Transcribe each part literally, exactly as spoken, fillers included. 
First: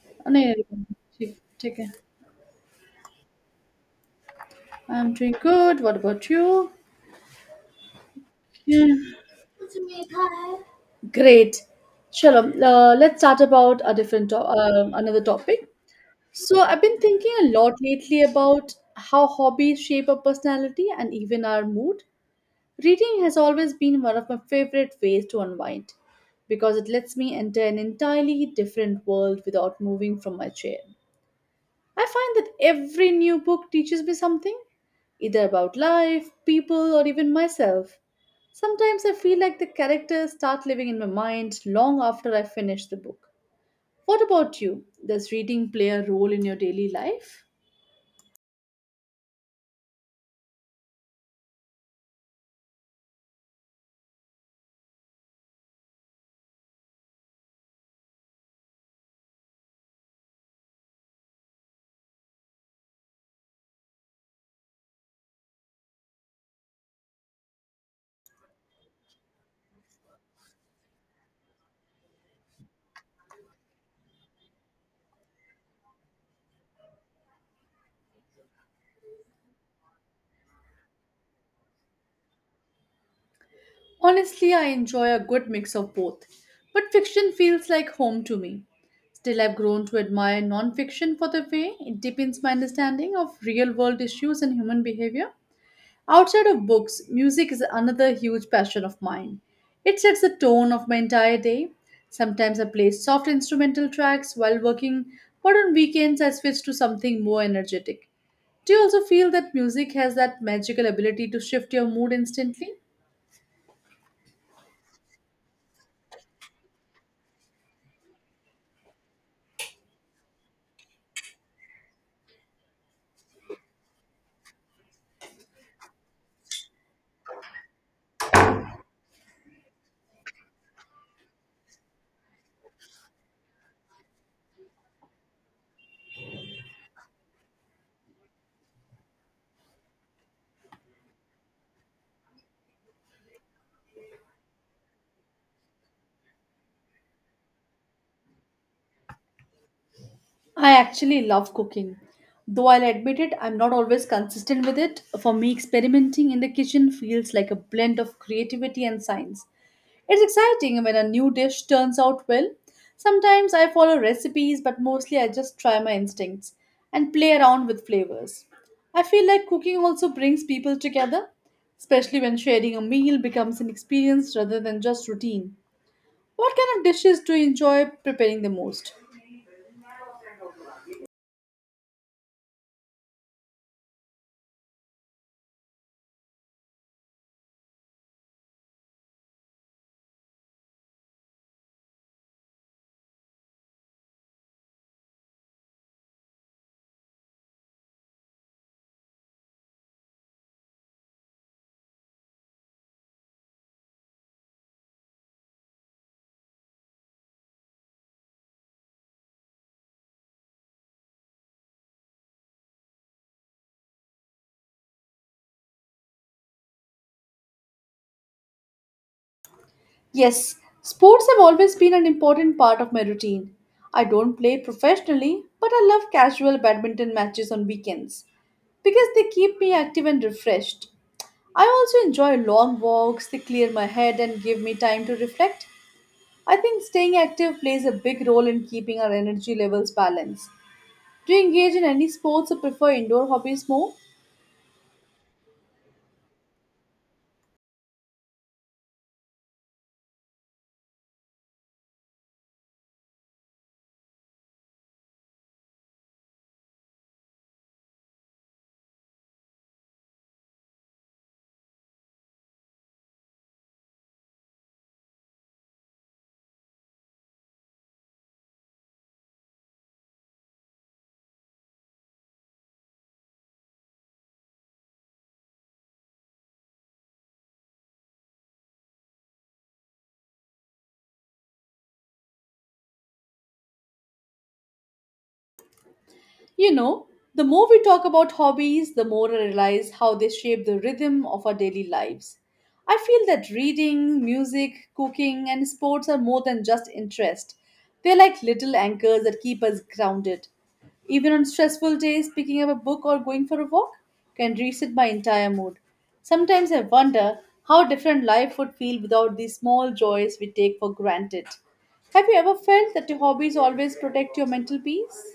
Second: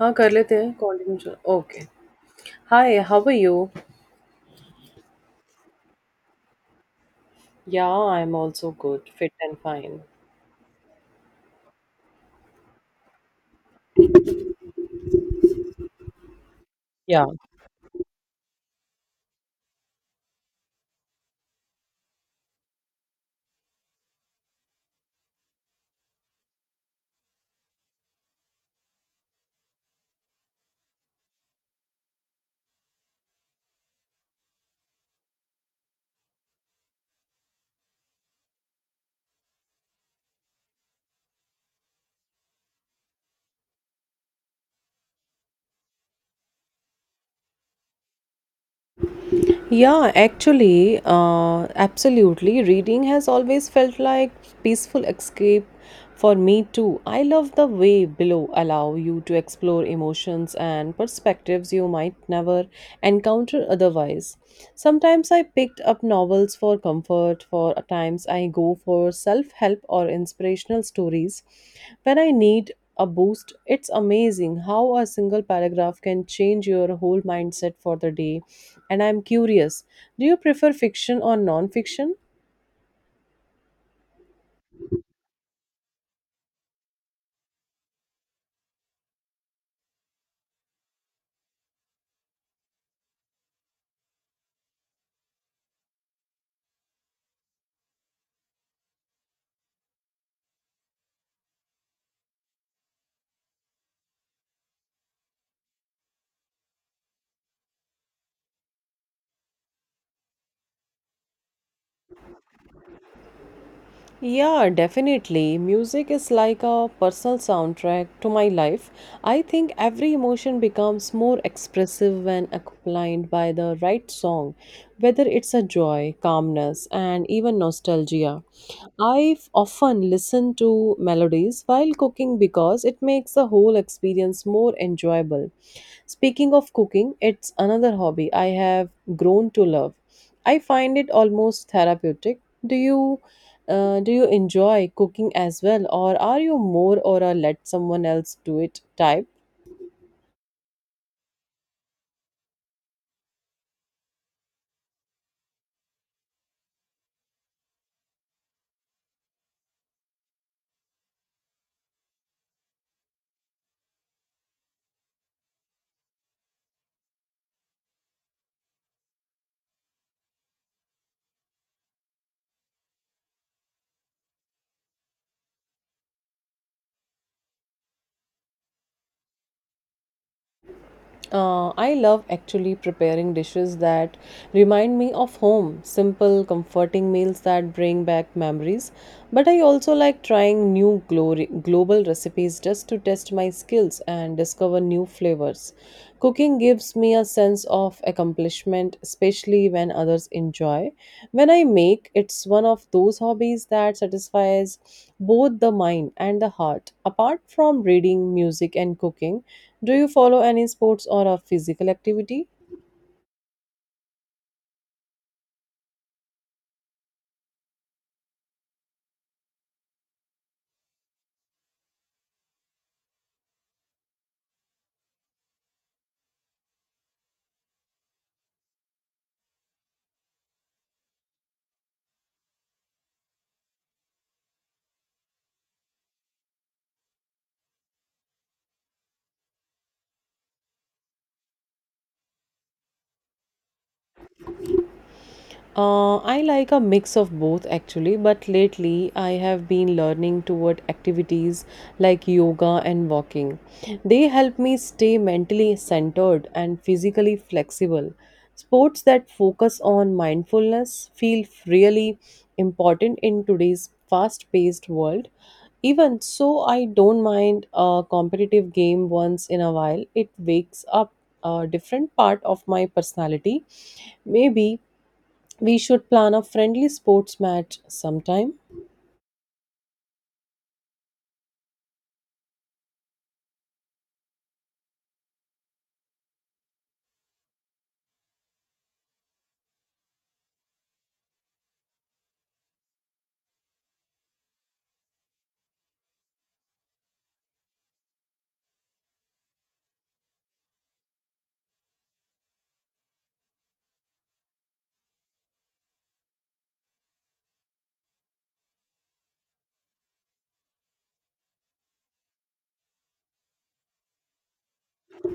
हाँ, कर लेते हैं Anirban. Continue, Take take okay. care. Hi, how are you? I'm doing good. What about you? Yeah. I am also Yeah. Good, fit and fine. Great. Shalom. Uh, let's start about a different to- um another topic. So I've been Yeah. thinking a lot lately about how hobbies shape our personality and even our mood. Reading has always been one of my favorite ways to unwind because it lets me enter an entirely different world without moving from my chair. I find that every new book teaches me something, either about life, people, or even myself. Sometimes I feel like the characters start living in my mind long after I finish the book. What about you? Does reading play a role in your daily life? Yeah, actually, uh, absolutely. Reading has always felt like peaceful escape for me too. I love the way below allow you to explore emotions and perspectives you might never encounter otherwise. Sometimes I picked up novels for comfort, for times I go for self-help or inspirational stories when I need a boost. It's amazing how a single paragraph can change your whole mindset for the day. And I'm curious, do you prefer fiction or non fiction? Honestly, I enjoy a good mix of both, but fiction feels like home to me. Still, I've grown to admire nonfiction for the way it deepens my understanding of real world issues and human behavior. Outside of books, music is another huge passion of mine. It sets the tone of my entire day. Sometimes I play soft instrumental tracks while working, but on weekends I switch to something more energetic. Do you also feel that music has that magical ability to shift your mood instantly? Yeah, definitely. Music is like a personal soundtrack to my life. I think every emotion becomes more expressive when accompanied by the right song, whether it's a joy, calmness, and even nostalgia. I often listen to melodies while cooking because it makes the whole experience more enjoyable. Speaking of cooking, it's another hobby I have grown to love. I find it almost therapeutic. Do you uh, do you enjoy cooking as well, or are you more or a let someone else do it type? I actually love cooking. Though I'll admit it, I'm not always consistent with it. For me, experimenting in the kitchen feels like a blend of creativity and science. It's exciting when a new dish turns out well. Sometimes I follow recipes, but mostly I just try my instincts and play around with flavors. I feel like cooking also brings people together, especially when sharing a meal becomes an experience rather than just routine. What kind of dishes do you enjoy preparing the most? Uh, I love actually preparing dishes that remind me of home, simple, comforting meals that bring back memories. But I also like trying new glory, global recipes just to test my skills and discover new flavors. Cooking gives me a sense of accomplishment, especially when others enjoy. When I make, it's one of those hobbies that satisfies both the mind and the heart. Apart from reading, music, and cooking, do you follow any sports or a physical activity? Yes, sports have always been an important part of my routine. I don't play professionally, but I love casual badminton matches on weekends because they keep me active and refreshed. I also enjoy long walks, they clear my head and give me time to reflect. I think staying active plays a big role in keeping our energy levels balanced. Do you engage in any sports or prefer indoor hobbies more? Uh, I like a mix of both actually, but lately I have been learning toward activities like yoga and walking. They help me stay mentally centered and physically flexible. Sports that focus on mindfulness feel really important in today's fast paced world. Even so, I don't mind a competitive game once in a while. It wakes up a different part of my personality. Maybe we should plan a friendly sports match sometime. You know, the more we talk about hobbies, the more I realize how they shape the rhythm of our daily lives. I feel that reading, music, cooking, and sports are more than just interest. They're like little anchors that keep us grounded. Even on stressful days, picking up a book or going for a walk can reset my entire mood. Sometimes I wonder how different life would feel without these small joys we take for granted. Have you ever felt that your hobbies always protect your mental peace?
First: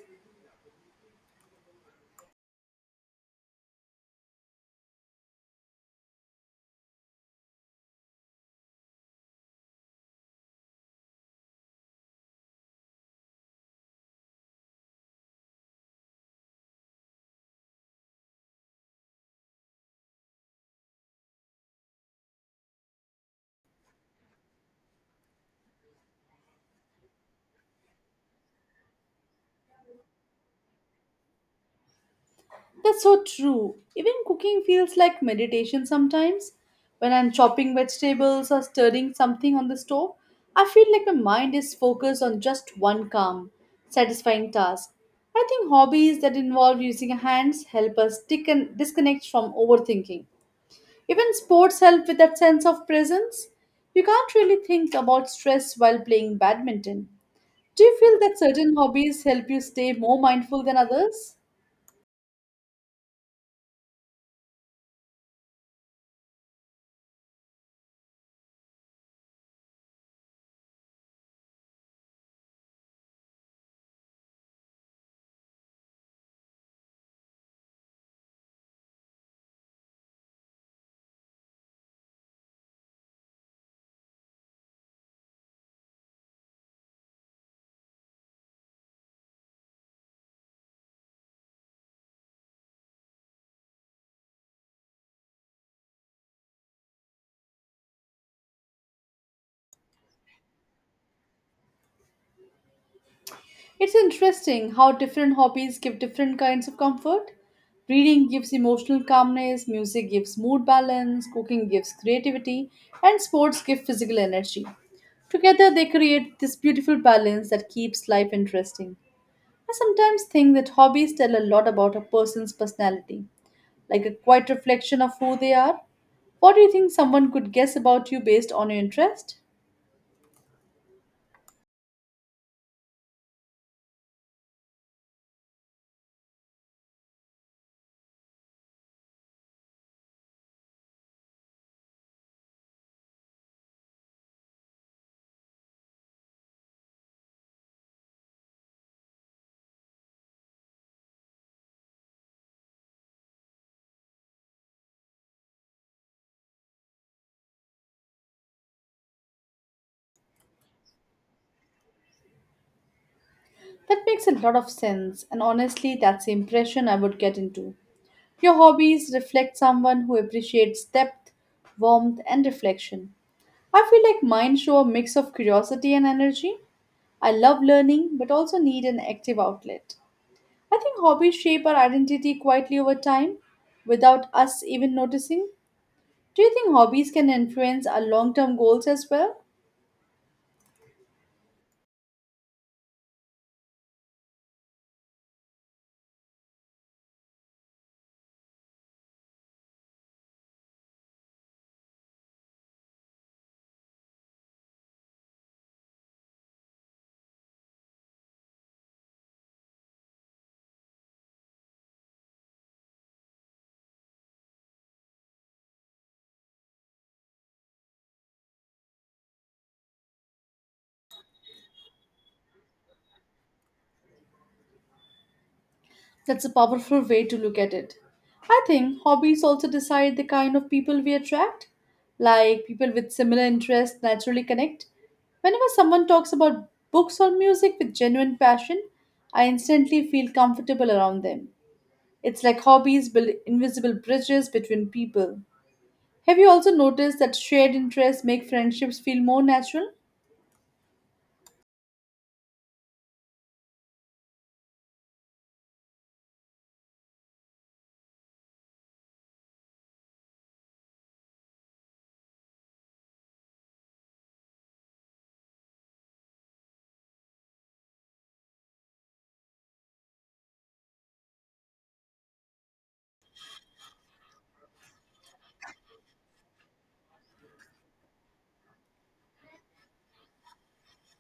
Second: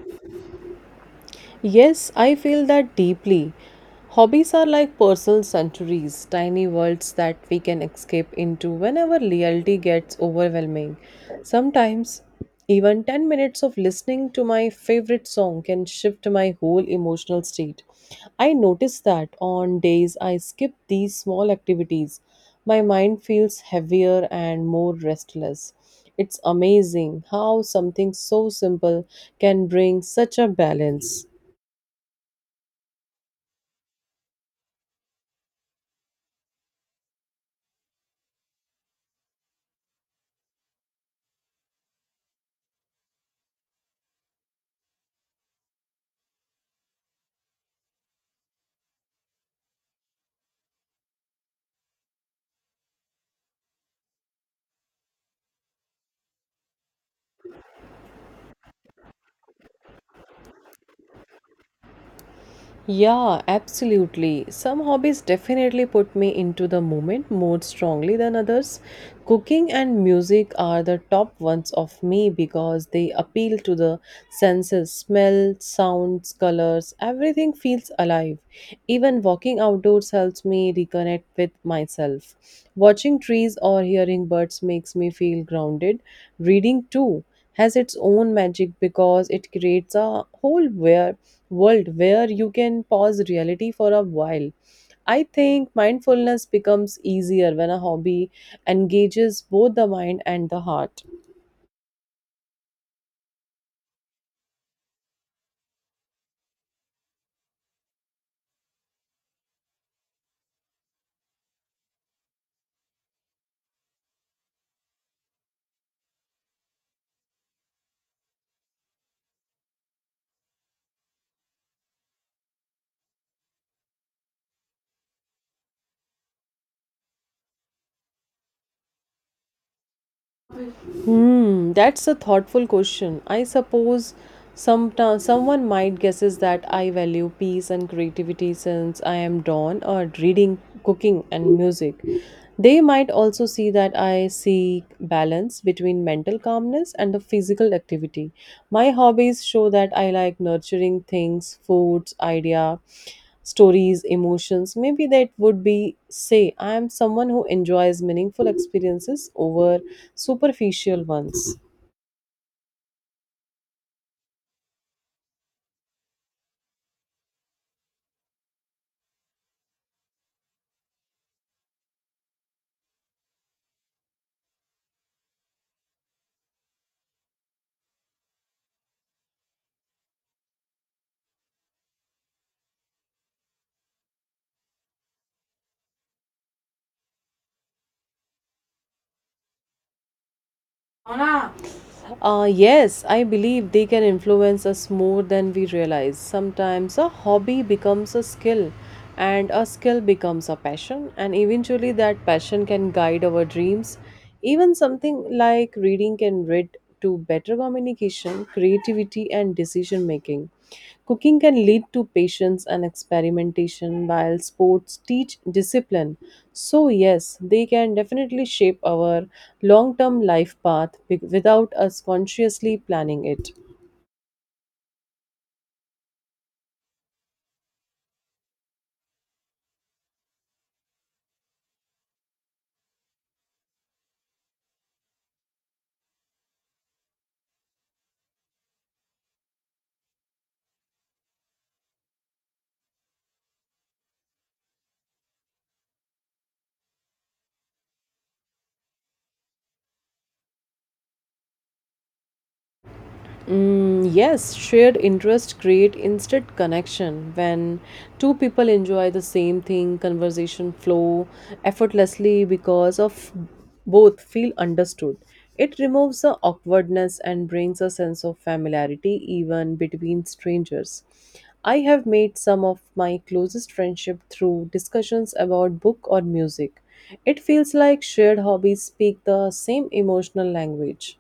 Yes, I feel that deeply. Hobbies are like personal sanctuaries, tiny worlds that we can escape into whenever reality gets overwhelming. Sometimes, even ten minutes of listening to my favorite song can shift my whole emotional state. I notice that on days I skip these small activities, my mind feels heavier and more restless. It's amazing how something so simple can bring such a balance. That's so true. Even cooking feels like meditation sometimes. When I'm chopping vegetables or stirring something on the stove, I feel like my mind is focused on just one calm, satisfying task. I think hobbies that involve using our hands help us tick and disconnect from overthinking. Even sports help with that sense of presence. You can't really think about stress while playing badminton. Do you feel that certain hobbies help you stay more mindful than others? Yeah, absolutely. Some hobbies definitely put me into the moment more strongly than others. Cooking and music are the top ones of me because they appeal to the senses smell, sounds, colors, everything feels alive. Even walking outdoors helps me reconnect with myself. Watching trees or hearing birds makes me feel grounded. Reading too has its own magic because it creates a whole where world where you can pause reality for a while. I think mindfulness becomes easier when a hobby engages both the mind and the heart. It's interesting how different hobbies give different kinds of comfort. Reading gives emotional calmness, music gives mood balance, cooking gives creativity, and sports give physical energy. Together, they create this beautiful balance that keeps life interesting. I sometimes think that hobbies tell a lot about a person's personality, like a quiet reflection of who they are. What do you think someone could guess about you based on your interest? Hmm, that's a thoughtful question. I suppose some someone might guesses that I value peace and creativity since I am drawn or reading, cooking, and music. They might also see that I seek balance between mental calmness and the physical activity. My hobbies show that I like nurturing things, foods, idea, stories, emotions. Maybe that would be say, I am someone who enjoys meaningful experiences over superficial ones. That makes a lot of sense, and honestly, that's the impression I would get into. Your hobbies reflect someone who appreciates depth, warmth, and reflection. I feel like mine show a mix of curiosity and energy. I love learning but also need an active outlet. I think hobbies shape our identity quietly over time without us even noticing. Do you think hobbies can influence our long term goals as well? Uh, yes, I believe they can influence us more than we realize. Sometimes a hobby becomes a skill, and a skill becomes a passion, and eventually that passion can guide our dreams. Even something like reading can lead to better communication, creativity, and decision making. Cooking can lead to patience and experimentation, while sports teach discipline. So, yes, they can definitely shape our long term life path wi- without us consciously planning it. That's a powerful way to look at it. I think hobbies also decide the kind of people we attract. Like people with similar interests naturally connect. Whenever someone talks about books or music with genuine passion, I instantly feel comfortable around them. It's like hobbies build invisible bridges between people. Have you also noticed that shared interests make friendships feel more natural? Mm, yes, shared interest create instant connection. When two people enjoy the same thing, conversation flow effortlessly because of both feel understood. It removes the awkwardness and brings a sense of familiarity even between strangers. I have made some of my closest friendship through discussions about book or music. It feels like shared hobbies speak the same emotional language.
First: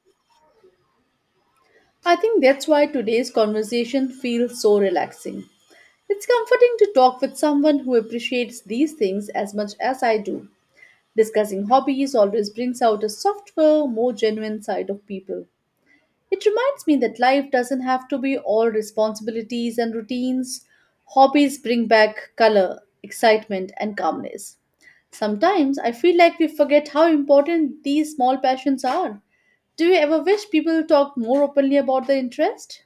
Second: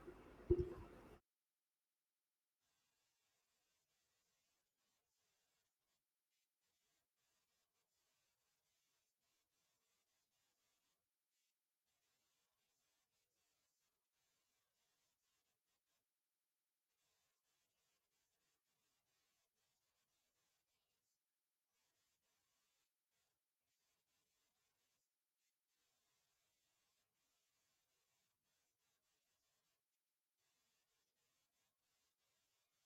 I think that's why today's conversation feels so relaxing. It's comforting to talk with someone who appreciates these things as much as I do. Discussing hobbies always brings out a softer, more genuine side of people. It reminds me that life doesn't have to be all responsibilities and routines. Hobbies bring back color, excitement, and calmness. Sometimes I feel like we forget how important these small passions are. Do you ever wish people talked more openly about their interest?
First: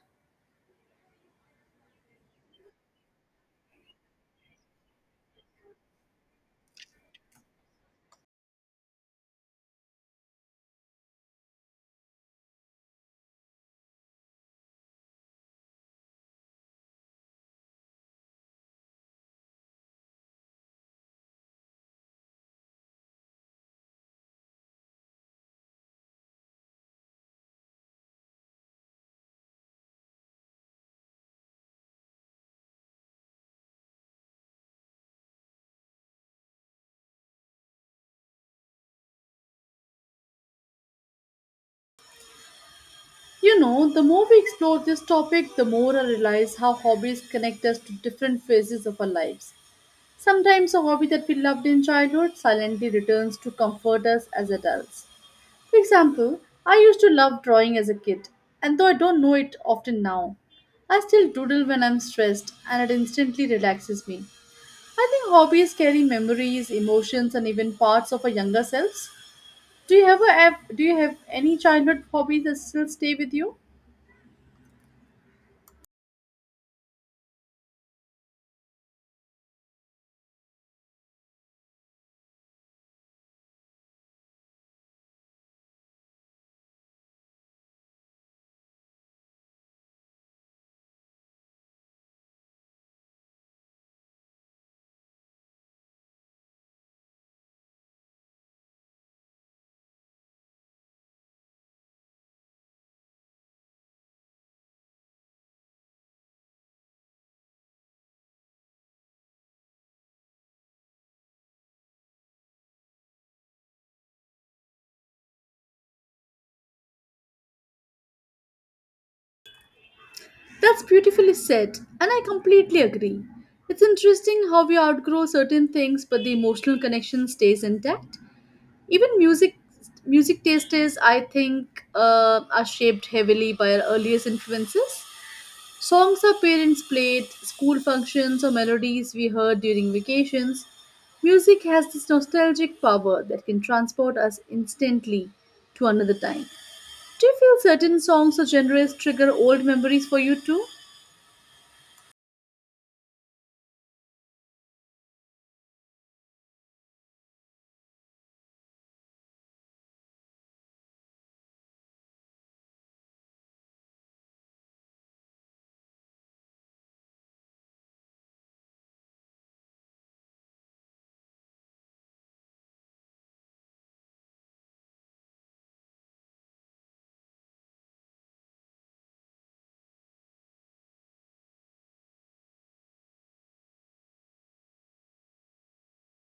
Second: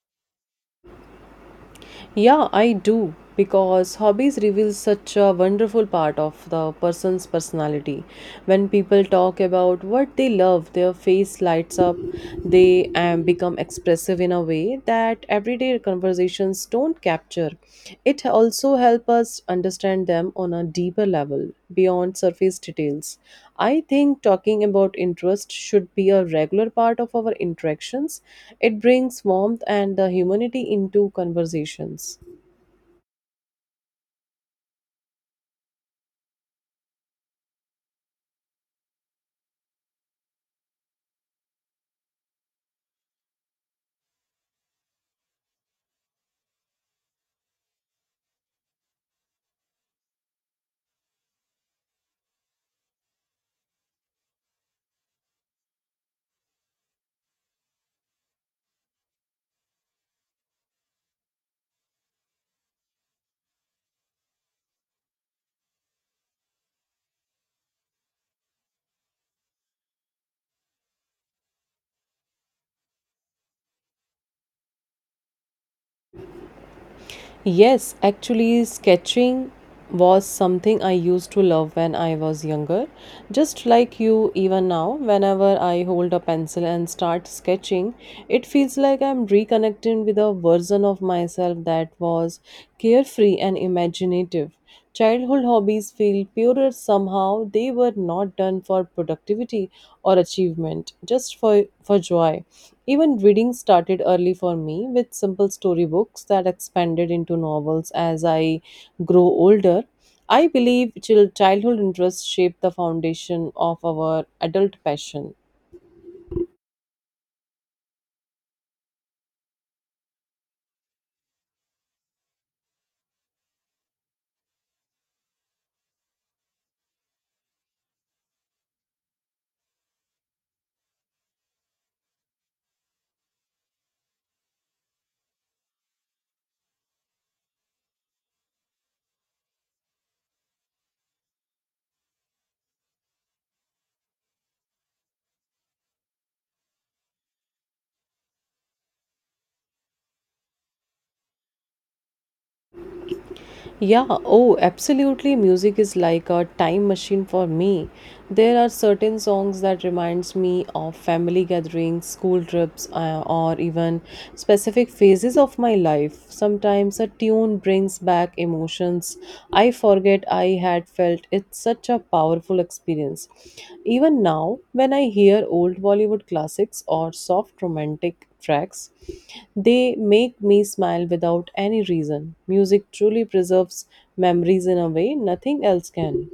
Yeah, I do because hobbies reveal such a wonderful part of the person's personality. When people talk about what they love, their face lights up. They um, become expressive in a way that everyday conversations don't capture capture. It also helps us understand them on a deeper level, beyond surface details. I think talking about interest should be a regular part of our interactions. It brings warmth and the humanity into conversations. You know, the more we explore this topic, the more I realize how hobbies connect us to different phases of our lives. Sometimes a hobby that we loved in childhood silently returns to comfort us as adults. For example, I used to love drawing as a kid, and though I don't know it often now, I still doodle when I'm stressed and it instantly relaxes me. I think hobbies carry memories, emotions, and even parts of our younger selves. Do you ever have do you have any childhood hobbies that still stay with you? Yes, actually, sketching was something I used to love when I was younger. Just like you, even now, whenever I hold a pencil and start sketching, it feels like I'm reconnecting with a version of myself that was carefree and imaginative. Childhood hobbies feel purer somehow. They were not done for productivity or achievement, just for, for joy. Even reading started early for me with simple storybooks that expanded into novels as I grow older. I believe chil- childhood interests shape the foundation of our adult passion. That's beautifully said, and I completely agree. It's interesting how we outgrow certain things, but the emotional connection stays intact. Even music, music tastes, I think, uh, are shaped heavily by our earliest influences. Songs our parents played, school functions, or melodies we heard during vacations. Music has this nostalgic power that can transport us instantly to another time. Do you feel certain songs or genres trigger old memories for you too? Yeah, oh, absolutely. Music is like a time machine for me. There are certain songs that reminds me of family gatherings, school trips, uh, or even specific phases of my life. Sometimes a tune brings back emotions I forgot forget I had felt. It's such a powerful experience. Even now, when I hear old Bollywood classics or soft romantic tracks, they make me smile without any reason. Music truly preserves memories in a way nothing else can.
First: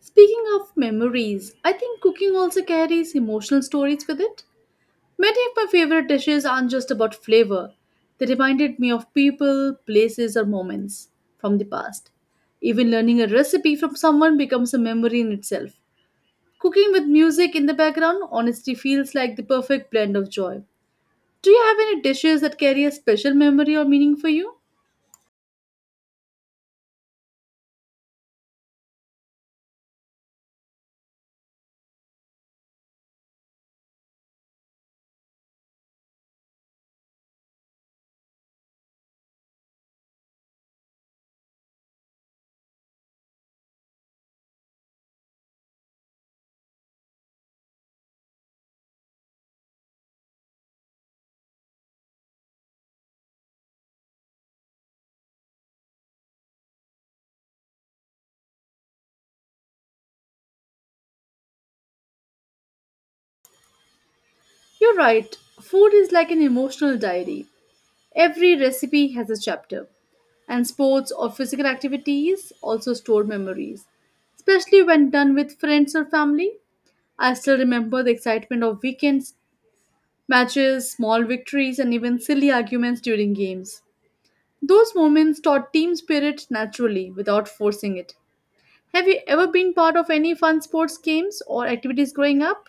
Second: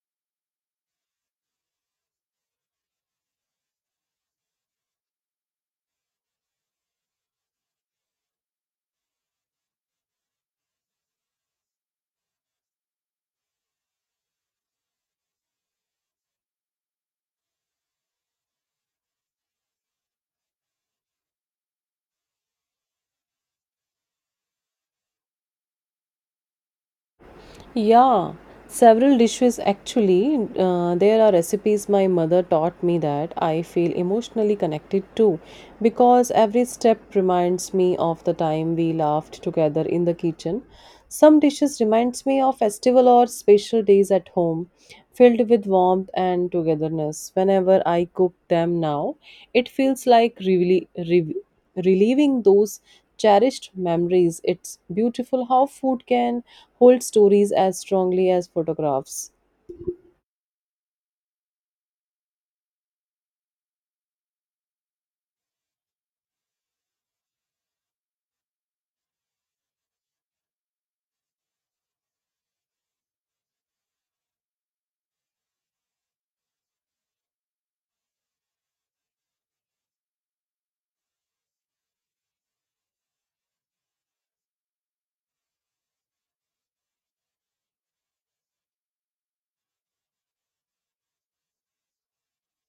Speaking of memories, I think cooking also carries emotional stories with it. Many of my favorite dishes aren't just about flavor, they reminded me of people, places, or moments from the past. Even learning a recipe from someone becomes a memory in itself. Cooking with music in the background honestly feels like the perfect blend of joy. Do you have any dishes that carry a special memory or meaning for you? Yeah, several dishes actually. Uh, there are recipes my mother taught me that I feel emotionally connected to because every step reminds me of the time we laughed together in the kitchen. Some dishes reminds me of festival or special days at home filled with warmth and togetherness. Whenever I cook them now, it feels like really reliving those cherished memories. It's beautiful how food can hold stories as strongly as photographs. You're right, food is like an emotional diary. Every recipe has a chapter, and sports or physical activities also store memories, especially when done with friends or family. I still remember the excitement of weekends, matches, small victories, and even silly arguments during games. Those moments taught team spirit naturally without forcing it. Have you ever been part of any fun sports games or activities growing up?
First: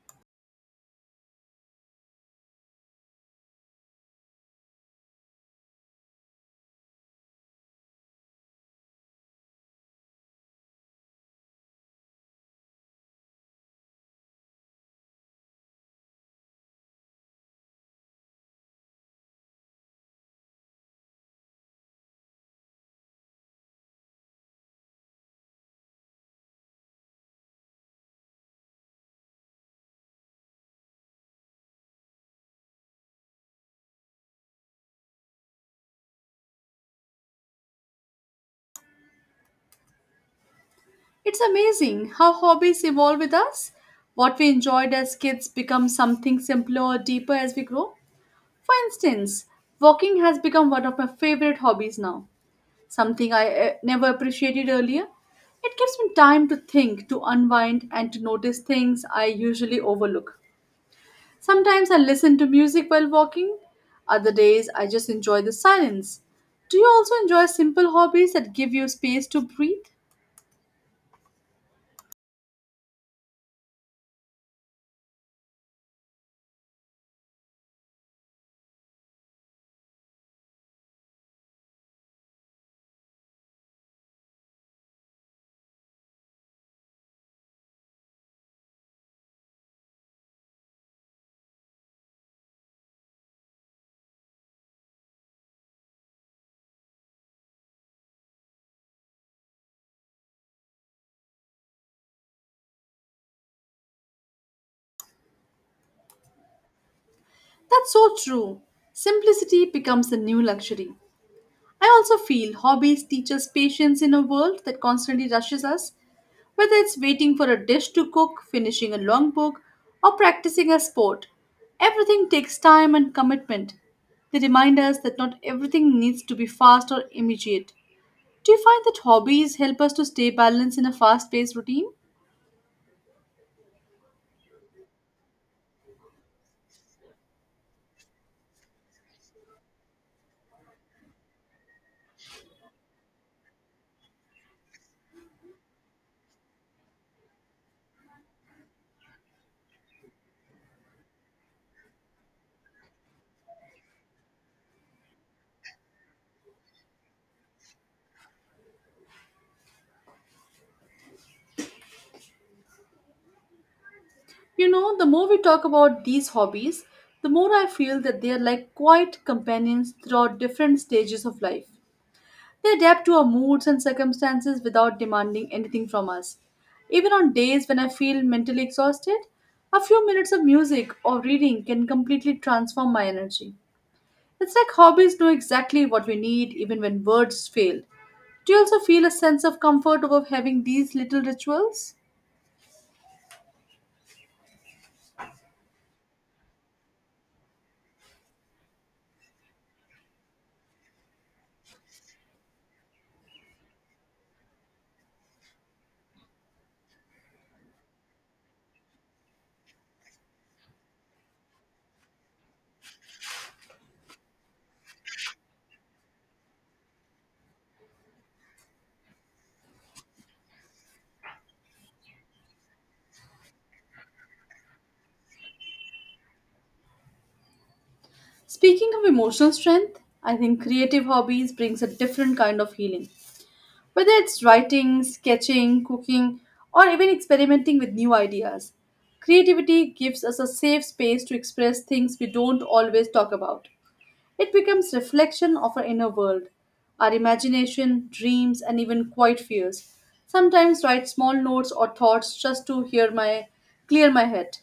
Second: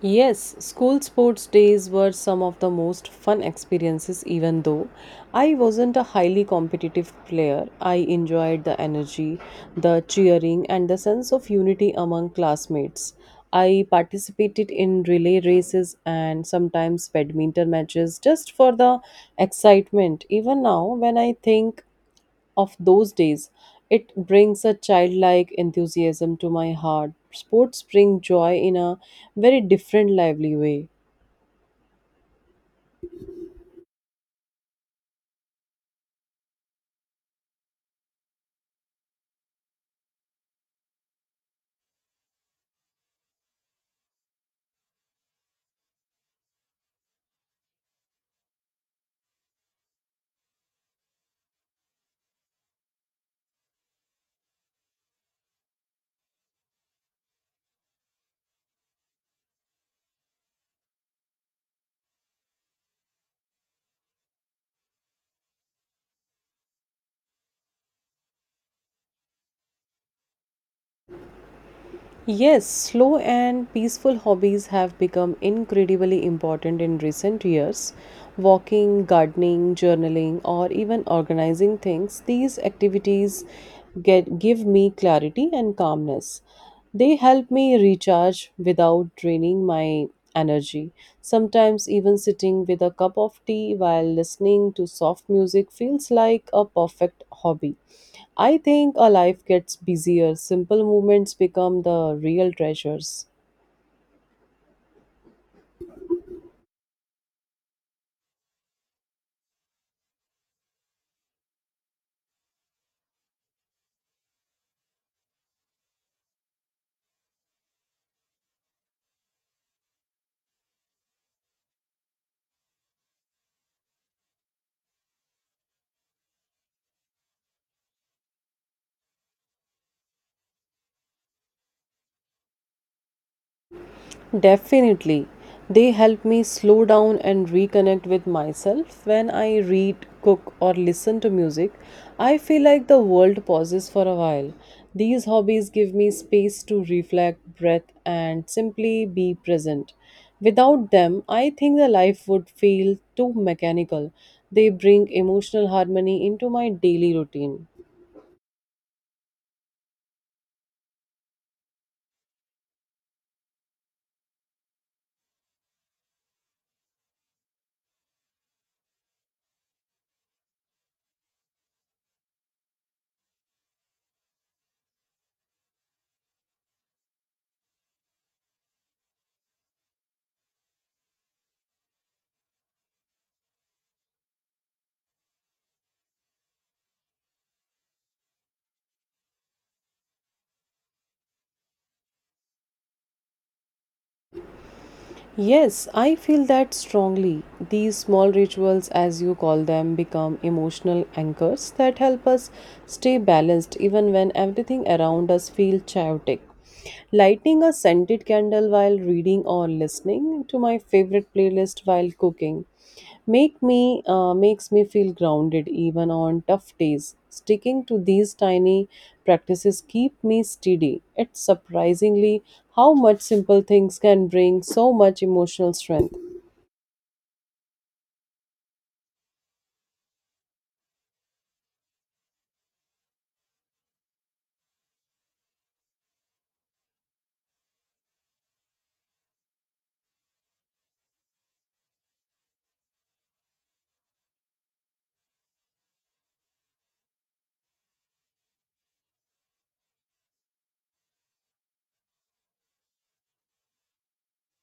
Yes, school sports days were some of the most fun experiences, even though I wasn't a highly competitive player. I enjoyed the energy, the cheering, and the sense of unity among classmates. I participated in relay races and sometimes badminton matches just for the excitement. Even now, when I think of those days. It brings a childlike enthusiasm to my heart. Sports bring joy in a very different, lively way. It's amazing how hobbies evolve with us. What we enjoyed as kids becomes something simpler or deeper as we grow. For instance, walking has become one of my favorite hobbies now, something I eh, never appreciated earlier. It gives me time to think, to unwind, and to notice things I usually overlook. Sometimes I listen to music while walking, other days I just enjoy the silence. Do you also enjoy simple hobbies that give you space to breathe? Yes, slow and peaceful hobbies have become incredibly important in recent years. Walking, gardening, journaling, or even organizing things, these activities get, give me clarity and calmness. They help me recharge without draining my energy. Sometimes, even sitting with a cup of tea while listening to soft music feels like a perfect hobby. I think a life gets busier. Simple moments become the real treasures. That's so true. Simplicity becomes the new luxury. I also feel hobbies teach us patience in a world that constantly rushes us. Whether it's waiting for a dish to cook, finishing a long book, or practicing a sport, everything takes time and commitment. They remind us that not everything needs to be fast or immediate. Do you find that hobbies help us to stay balanced in a fast paced routine? Definitely. They help me slow down and reconnect with myself. When I read, cook, or listen to music, I feel like the world pauses for a while. These hobbies give me space to reflect, breath, and simply be present. Without them, I think the life would feel too mechanical. They bring emotional harmony into my daily routine. You know, the more we talk about these hobbies, the more I feel that they are like quiet companions throughout different stages of life. They adapt to our moods and circumstances without demanding anything from us. Even on days when I feel mentally exhausted, a few minutes of music or reading can completely transform my energy. It's like hobbies know exactly what we need even when words fail. Do you also feel a sense of comfort over having these little rituals? Yes, I feel that strongly. These small rituals, as you call them, become emotional anchors that help us stay balanced even when everything around us feels chaotic. Lighting a scented candle while reading or listening to my favorite playlist while cooking make me uh, makes me feel grounded even on tough days, sticking to these tiny practices keep me steady. It's surprisingly how much simple things can bring so much emotional strength. Speaking of emotional strength, I think creative hobbies brings a different kind of healing. Whether it's writing, sketching, cooking, or even experimenting with new ideas, creativity gives us a safe space to express things we don't always talk about. It becomes reflection of our inner world, our imagination, dreams, and even quiet fears. Sometimes write small notes or thoughts just to hear my clear my head.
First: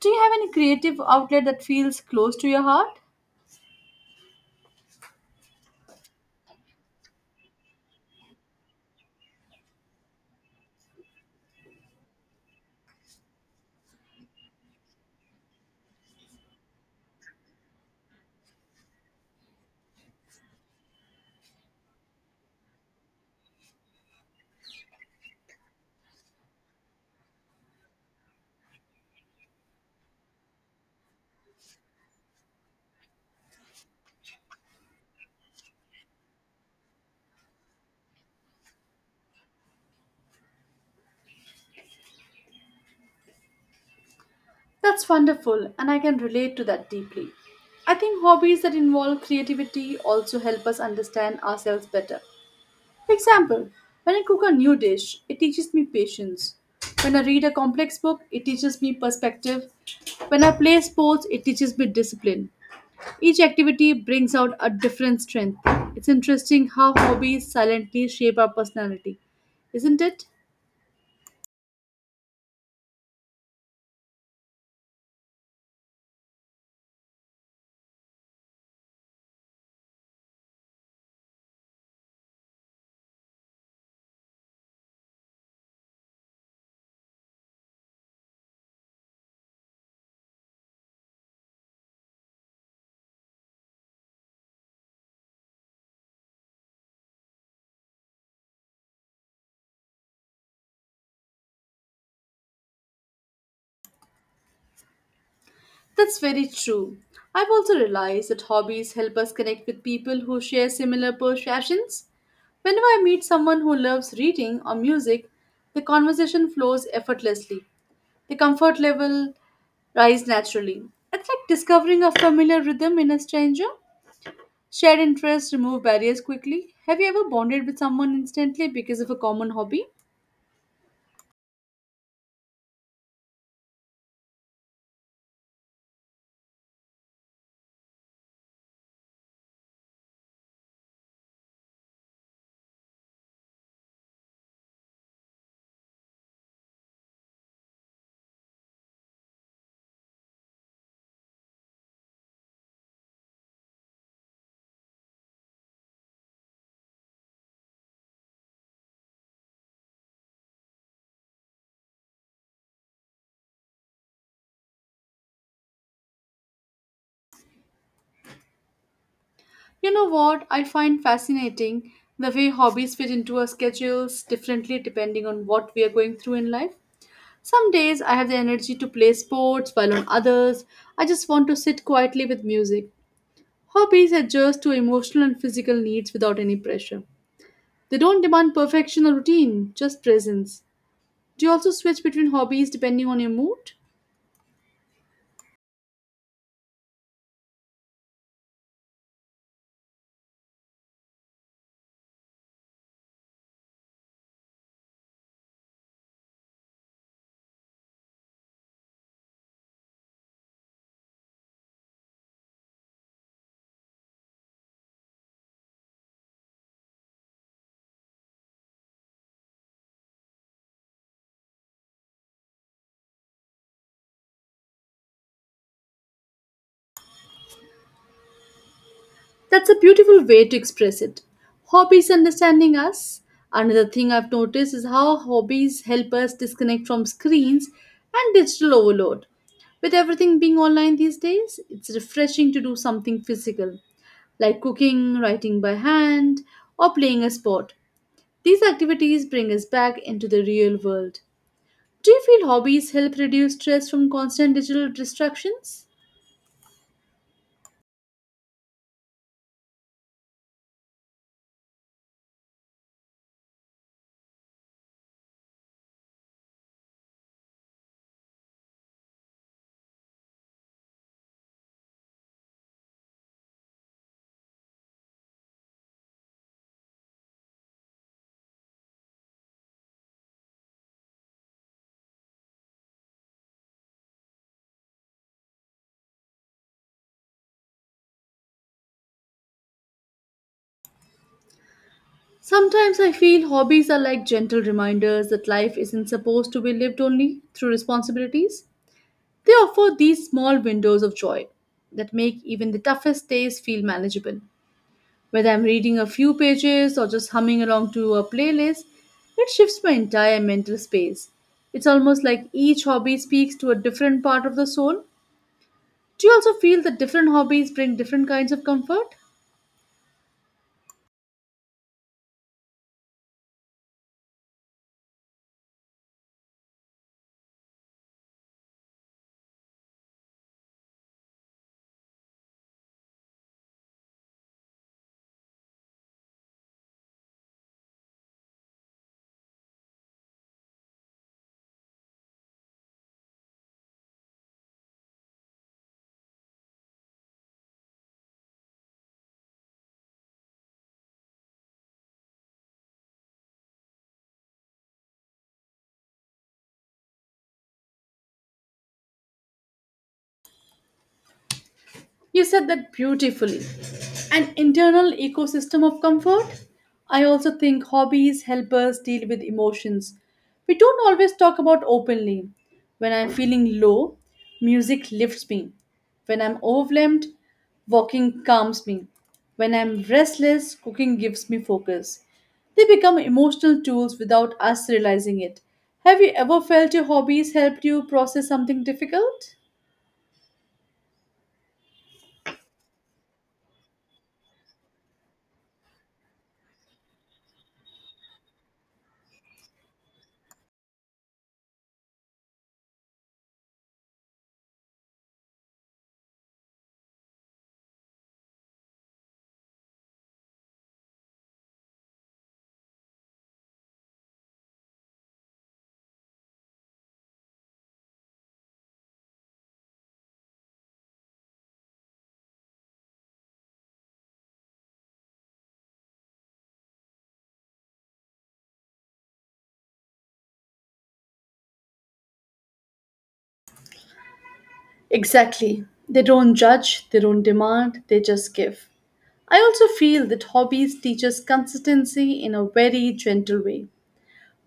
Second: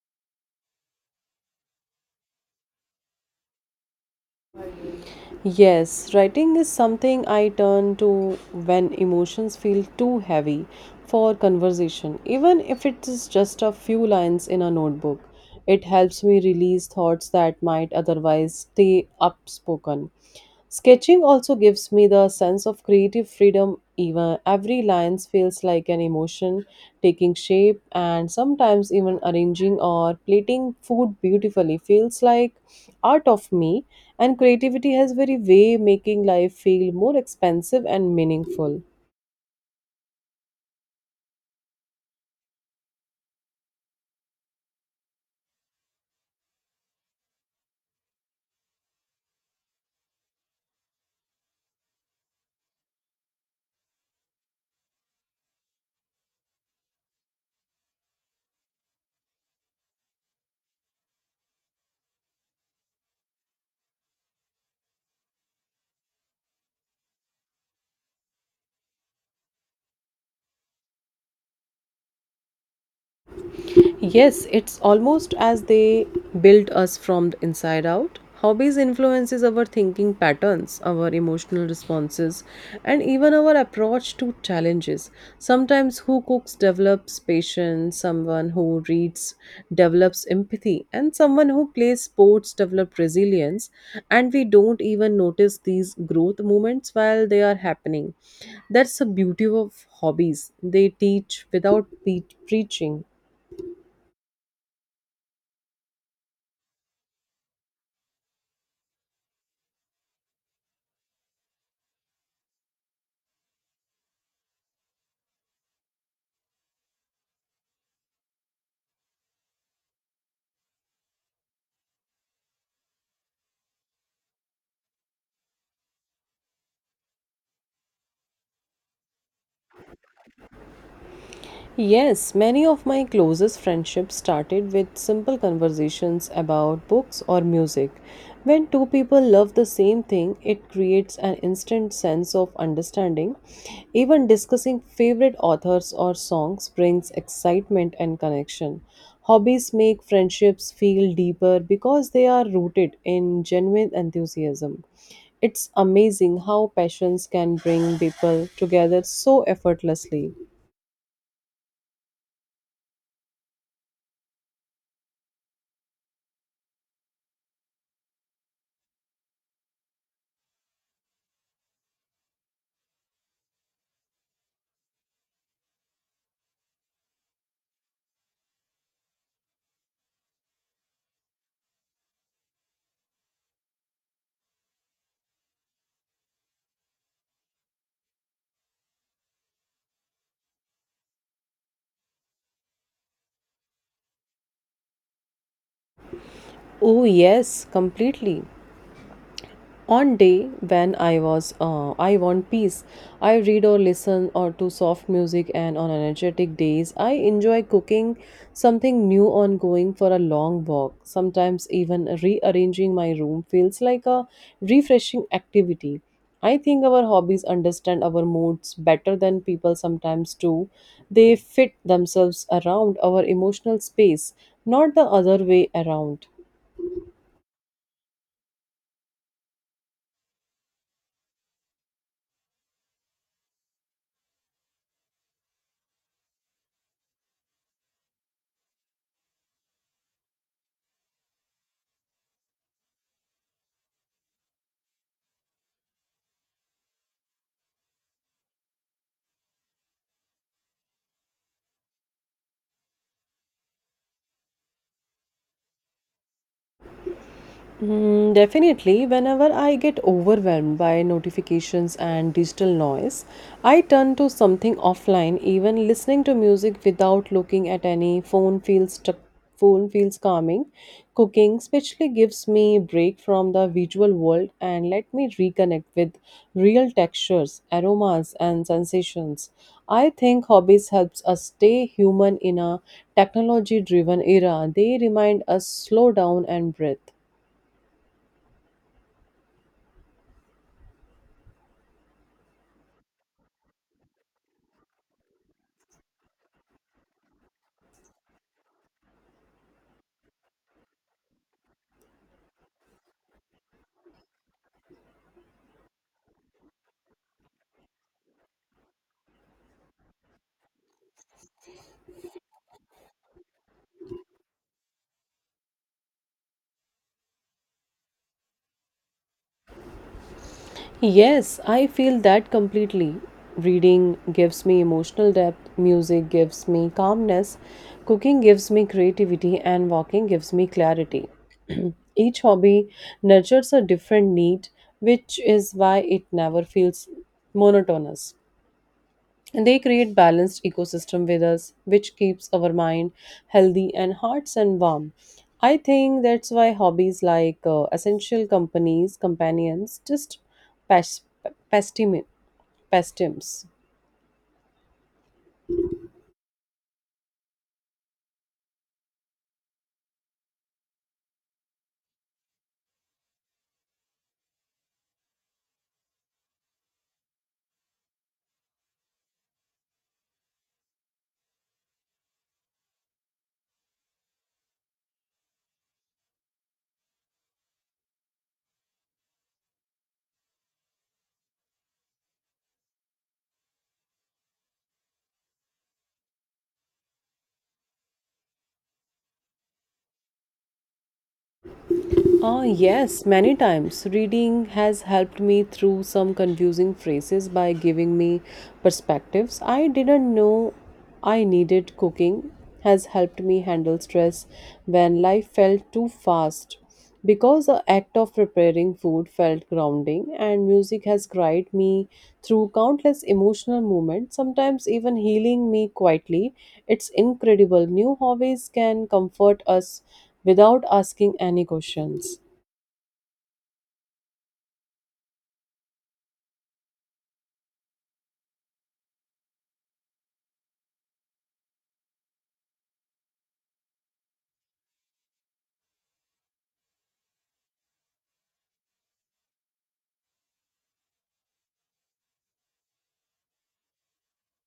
Do you have any creative outlet that feels close to your heart? Yes, writing is something I turn to when emotions feel too heavy for conversation, even if it is just a few lines in a notebook. It helps me release thoughts that might otherwise stay upspoken. Sketching also gives me the sense of creative freedom, even every line feels like an emotion taking shape, and sometimes even arranging or plating food beautifully feels like art of me. And creativity has very way making life feel more expensive and meaningful. That's wonderful, and I can relate to that deeply. I think hobbies that involve creativity also help us understand ourselves better. For example, when I cook a new dish, it teaches me patience. When I read a complex book, it teaches me perspective. When I play sports, it teaches me discipline. Each activity brings out a different strength. It's interesting how hobbies silently shape our personality, isn't it? Yes, it's almost as they build us from the inside out. Hobbies influences our thinking patterns, our emotional responses, and even our approach to challenges. Sometimes who cooks develops patience, someone who reads develops empathy, and someone who plays sports develops resilience, and we don't even notice these growth moments while they are happening. That's the beauty of hobbies. They teach without pe- preaching. That's very true. I've also realized that hobbies help us connect with people who share similar passions. Whenever I meet someone who loves reading or music, the conversation flows effortlessly. The comfort level rise naturally. It's like discovering a familiar rhythm in a stranger. Shared interests remove barriers quickly. Have you ever bonded with someone instantly because of a common hobby? Yes, many of my closest friendships started with simple conversations about books or music. When two people love the same thing, it creates an instant sense of understanding. Even discussing favorite authors or songs brings excitement and connection. Hobbies make friendships feel deeper because they are rooted in genuine enthusiasm. It's amazing how passions can bring people together so effortlessly. You know what I find fascinating? The way hobbies fit into our schedules differently depending on what we are going through in life. Some days I have the energy to play sports, while on others, I just want to sit quietly with music. Hobbies adjust to emotional and physical needs without any pressure. They don't demand perfection or routine, just presence. Do you also switch between hobbies depending on your mood? Oh yes, completely. On day when I was uh, I want peace, I read or listen or to soft music, and on energetic days I enjoy cooking something new on going for a long walk. Sometimes even rearranging my room feels like a refreshing activity. I think our hobbies understand our moods better than people sometimes do. They fit themselves around our emotional space, not the other way around. That's a beautiful way to express it. Hobbies understanding us. Another thing I've noticed is how hobbies help us disconnect from screens and digital overload. With everything being online these days, it's refreshing to do something physical, like cooking, writing by hand, or playing a sport. These activities bring us back into the real world. Do you feel hobbies help reduce stress from constant digital distractions? Mm, Definitely, whenever I get overwhelmed by notifications and digital noise, I turn to something offline. Even listening to music without looking at any phone feels tr- phone feels calming. Cooking especially gives me a break from the visual world and let me reconnect with real textures, aromas, and sensations. I think hobbies helps us stay human in a technology-driven era. They remind us slow down and breathe. Sometimes I feel hobbies are like gentle reminders that life isn't supposed to be lived only through responsibilities. They offer these small windows of joy that make even the toughest days feel manageable. Whether I'm reading a few pages or just humming along to a playlist, it shifts my entire mental space. It's almost like each hobby speaks to a different part of the soul. Do you also feel that different hobbies bring different kinds of comfort? Yes, I feel that completely. Reading gives me emotional depth, music gives me calmness, cooking gives me creativity, and walking gives me clarity. Each hobby nurtures a different need, which is why it never feels monotonous. And they create balanced ecosystem with us which keeps our mind healthy and hearts and warm. I think that's why hobbies like uh, essential companies companions, just past, pastimes You said that beautifully. An internal ecosystem of comfort? I also think hobbies help us deal with emotions. We don't always talk about openly. When I'm feeling low, music lifts me. When I'm overwhelmed, walking calms me. When I'm restless, cooking gives me focus. They become emotional tools without us realizing it. Have you ever felt your hobbies helped you process something difficult? Ah, yes, many times. Reading has helped me through some confusing phrases by giving me perspectives I didn't know I needed. Cooking has helped me handle stress when life felt too fast because the act of preparing food felt grounding, and music has guided me through countless emotional moments, sometimes even healing me quietly. It's incredible. New hobbies can comfort us without asking any questions. Exactly. They don't judge, they don't demand, they just give. I also feel that hobbies teach us consistency in a very gentle way.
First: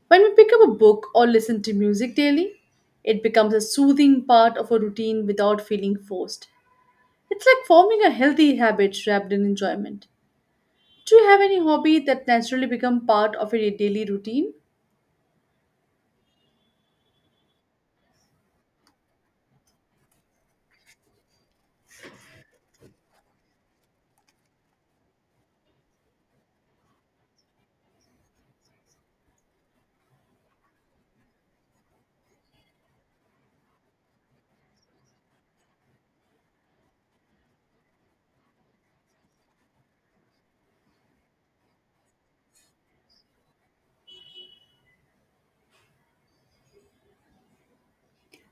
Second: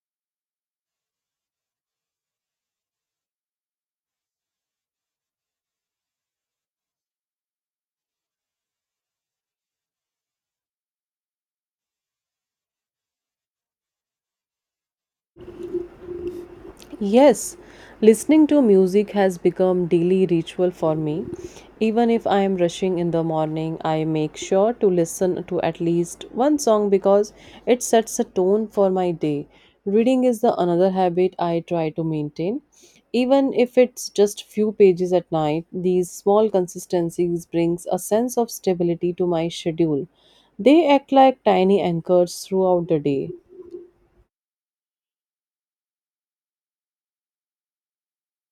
When we pick up a book or listen to music daily, it becomes a soothing part of a routine without feeling forced. It's like forming a healthy habit wrapped in enjoyment. Do you have any hobby that naturally become part of your daily routine? Yes, listening to music has become daily ritual for me. Even if I am rushing in the morning, I make sure to listen to at least one song because it sets a tone for my day. Reading is the another habit I try to maintain. Even if it's just few pages at night, these small consistencies brings a sense of stability to my schedule. They act like tiny anchors throughout the day.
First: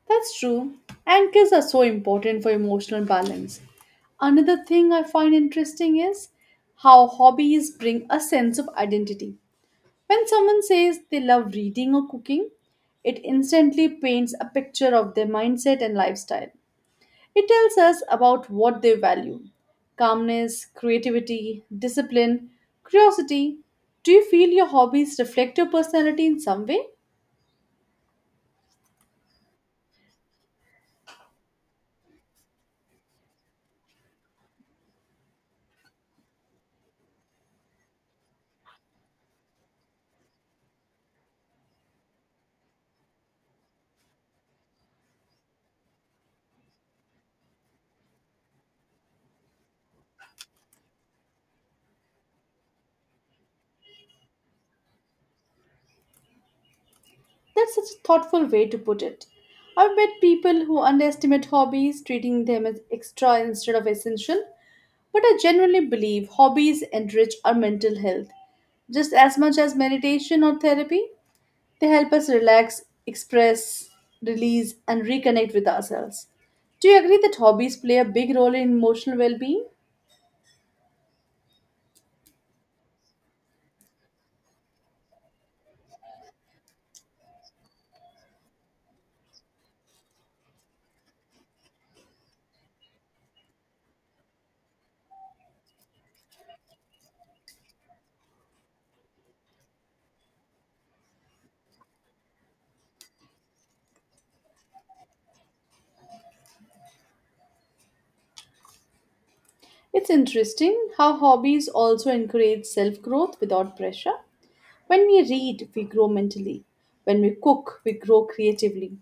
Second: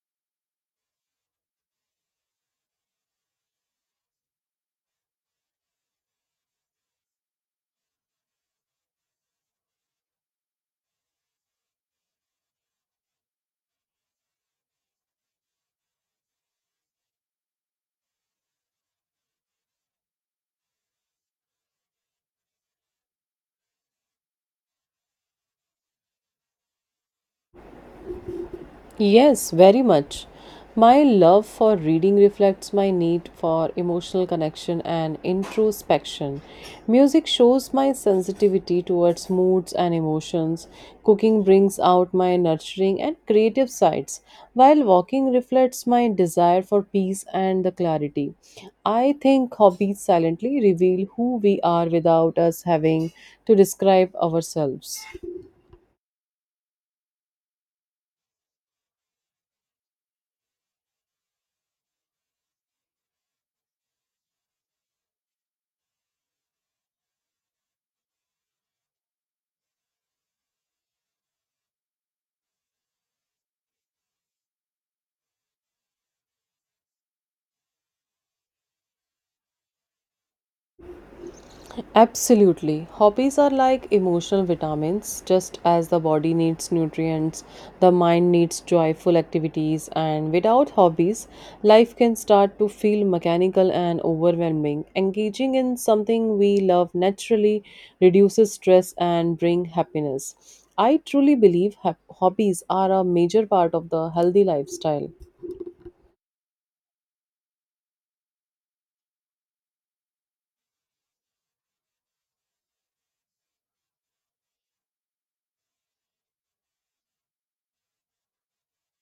That's true. Anchors are so important for emotional balance. Another thing I find interesting is how hobbies bring a sense of identity. When someone says they love reading or cooking, it instantly paints a picture of their mindset and lifestyle. It tells us about what they value calmness, creativity, discipline, curiosity. Do you feel your hobbies reflect your personality in some way? Yes, very much. My love for reading reflects my need for emotional connection and introspection. Music shows my sensitivity towards moods and emotions. Cooking brings out my nurturing and creative sides, while walking reflects my desire for peace and the clarity. I think hobbies silently reveal who we are without us having to describe ourselves. That's such a thoughtful way to put it. I've met people who underestimate hobbies, treating them as extra instead of essential, but I generally believe hobbies enrich our mental health just as much as meditation or therapy. They help us relax, express, release, and reconnect with ourselves. Do you agree that hobbies play a big role in emotional well being? Absolutely. Hobbies are like emotional vitamins. Just as the body needs nutrients, the mind needs joyful activities, and without hobbies, life can start to feel mechanical and overwhelming. Engaging in something we love naturally reduces stress and bring happiness. I truly believe hab- hobbies are a major part of the healthy lifestyle. It's interesting how hobbies also encourage self growth without pressure. When we read, we grow mentally. When we cook, we grow creatively.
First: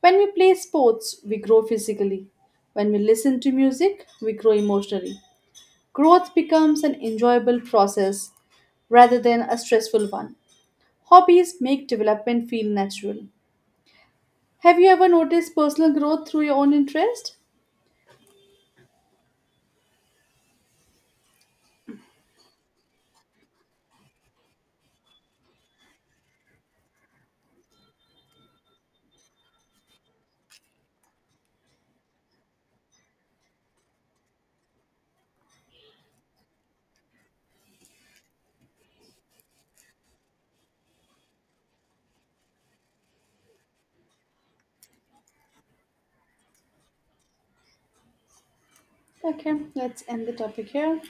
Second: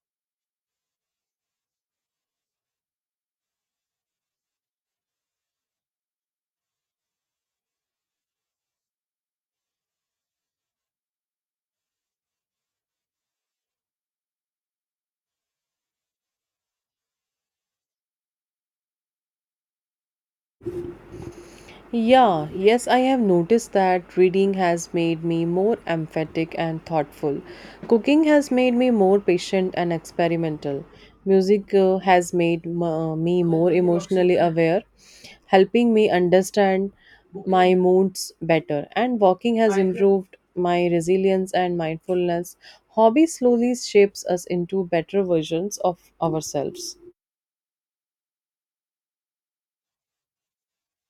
When we play sports, we grow physically. When we listen to music, we grow emotionally. Growth becomes an enjoyable process rather than a stressful one. Hobbies make development feel natural. Have you ever noticed personal growth through your own interest? Yeah, yes, I have noticed that reading has made me more emphatic and thoughtful. Cooking has made me more patient and experimental. Music uh, has made m- uh, me more emotionally aware, helping me understand my moods better. And walking has improved my resilience and mindfulness. Hobby slowly shapes us into better versions of ourselves. Okay, let's end the topic here.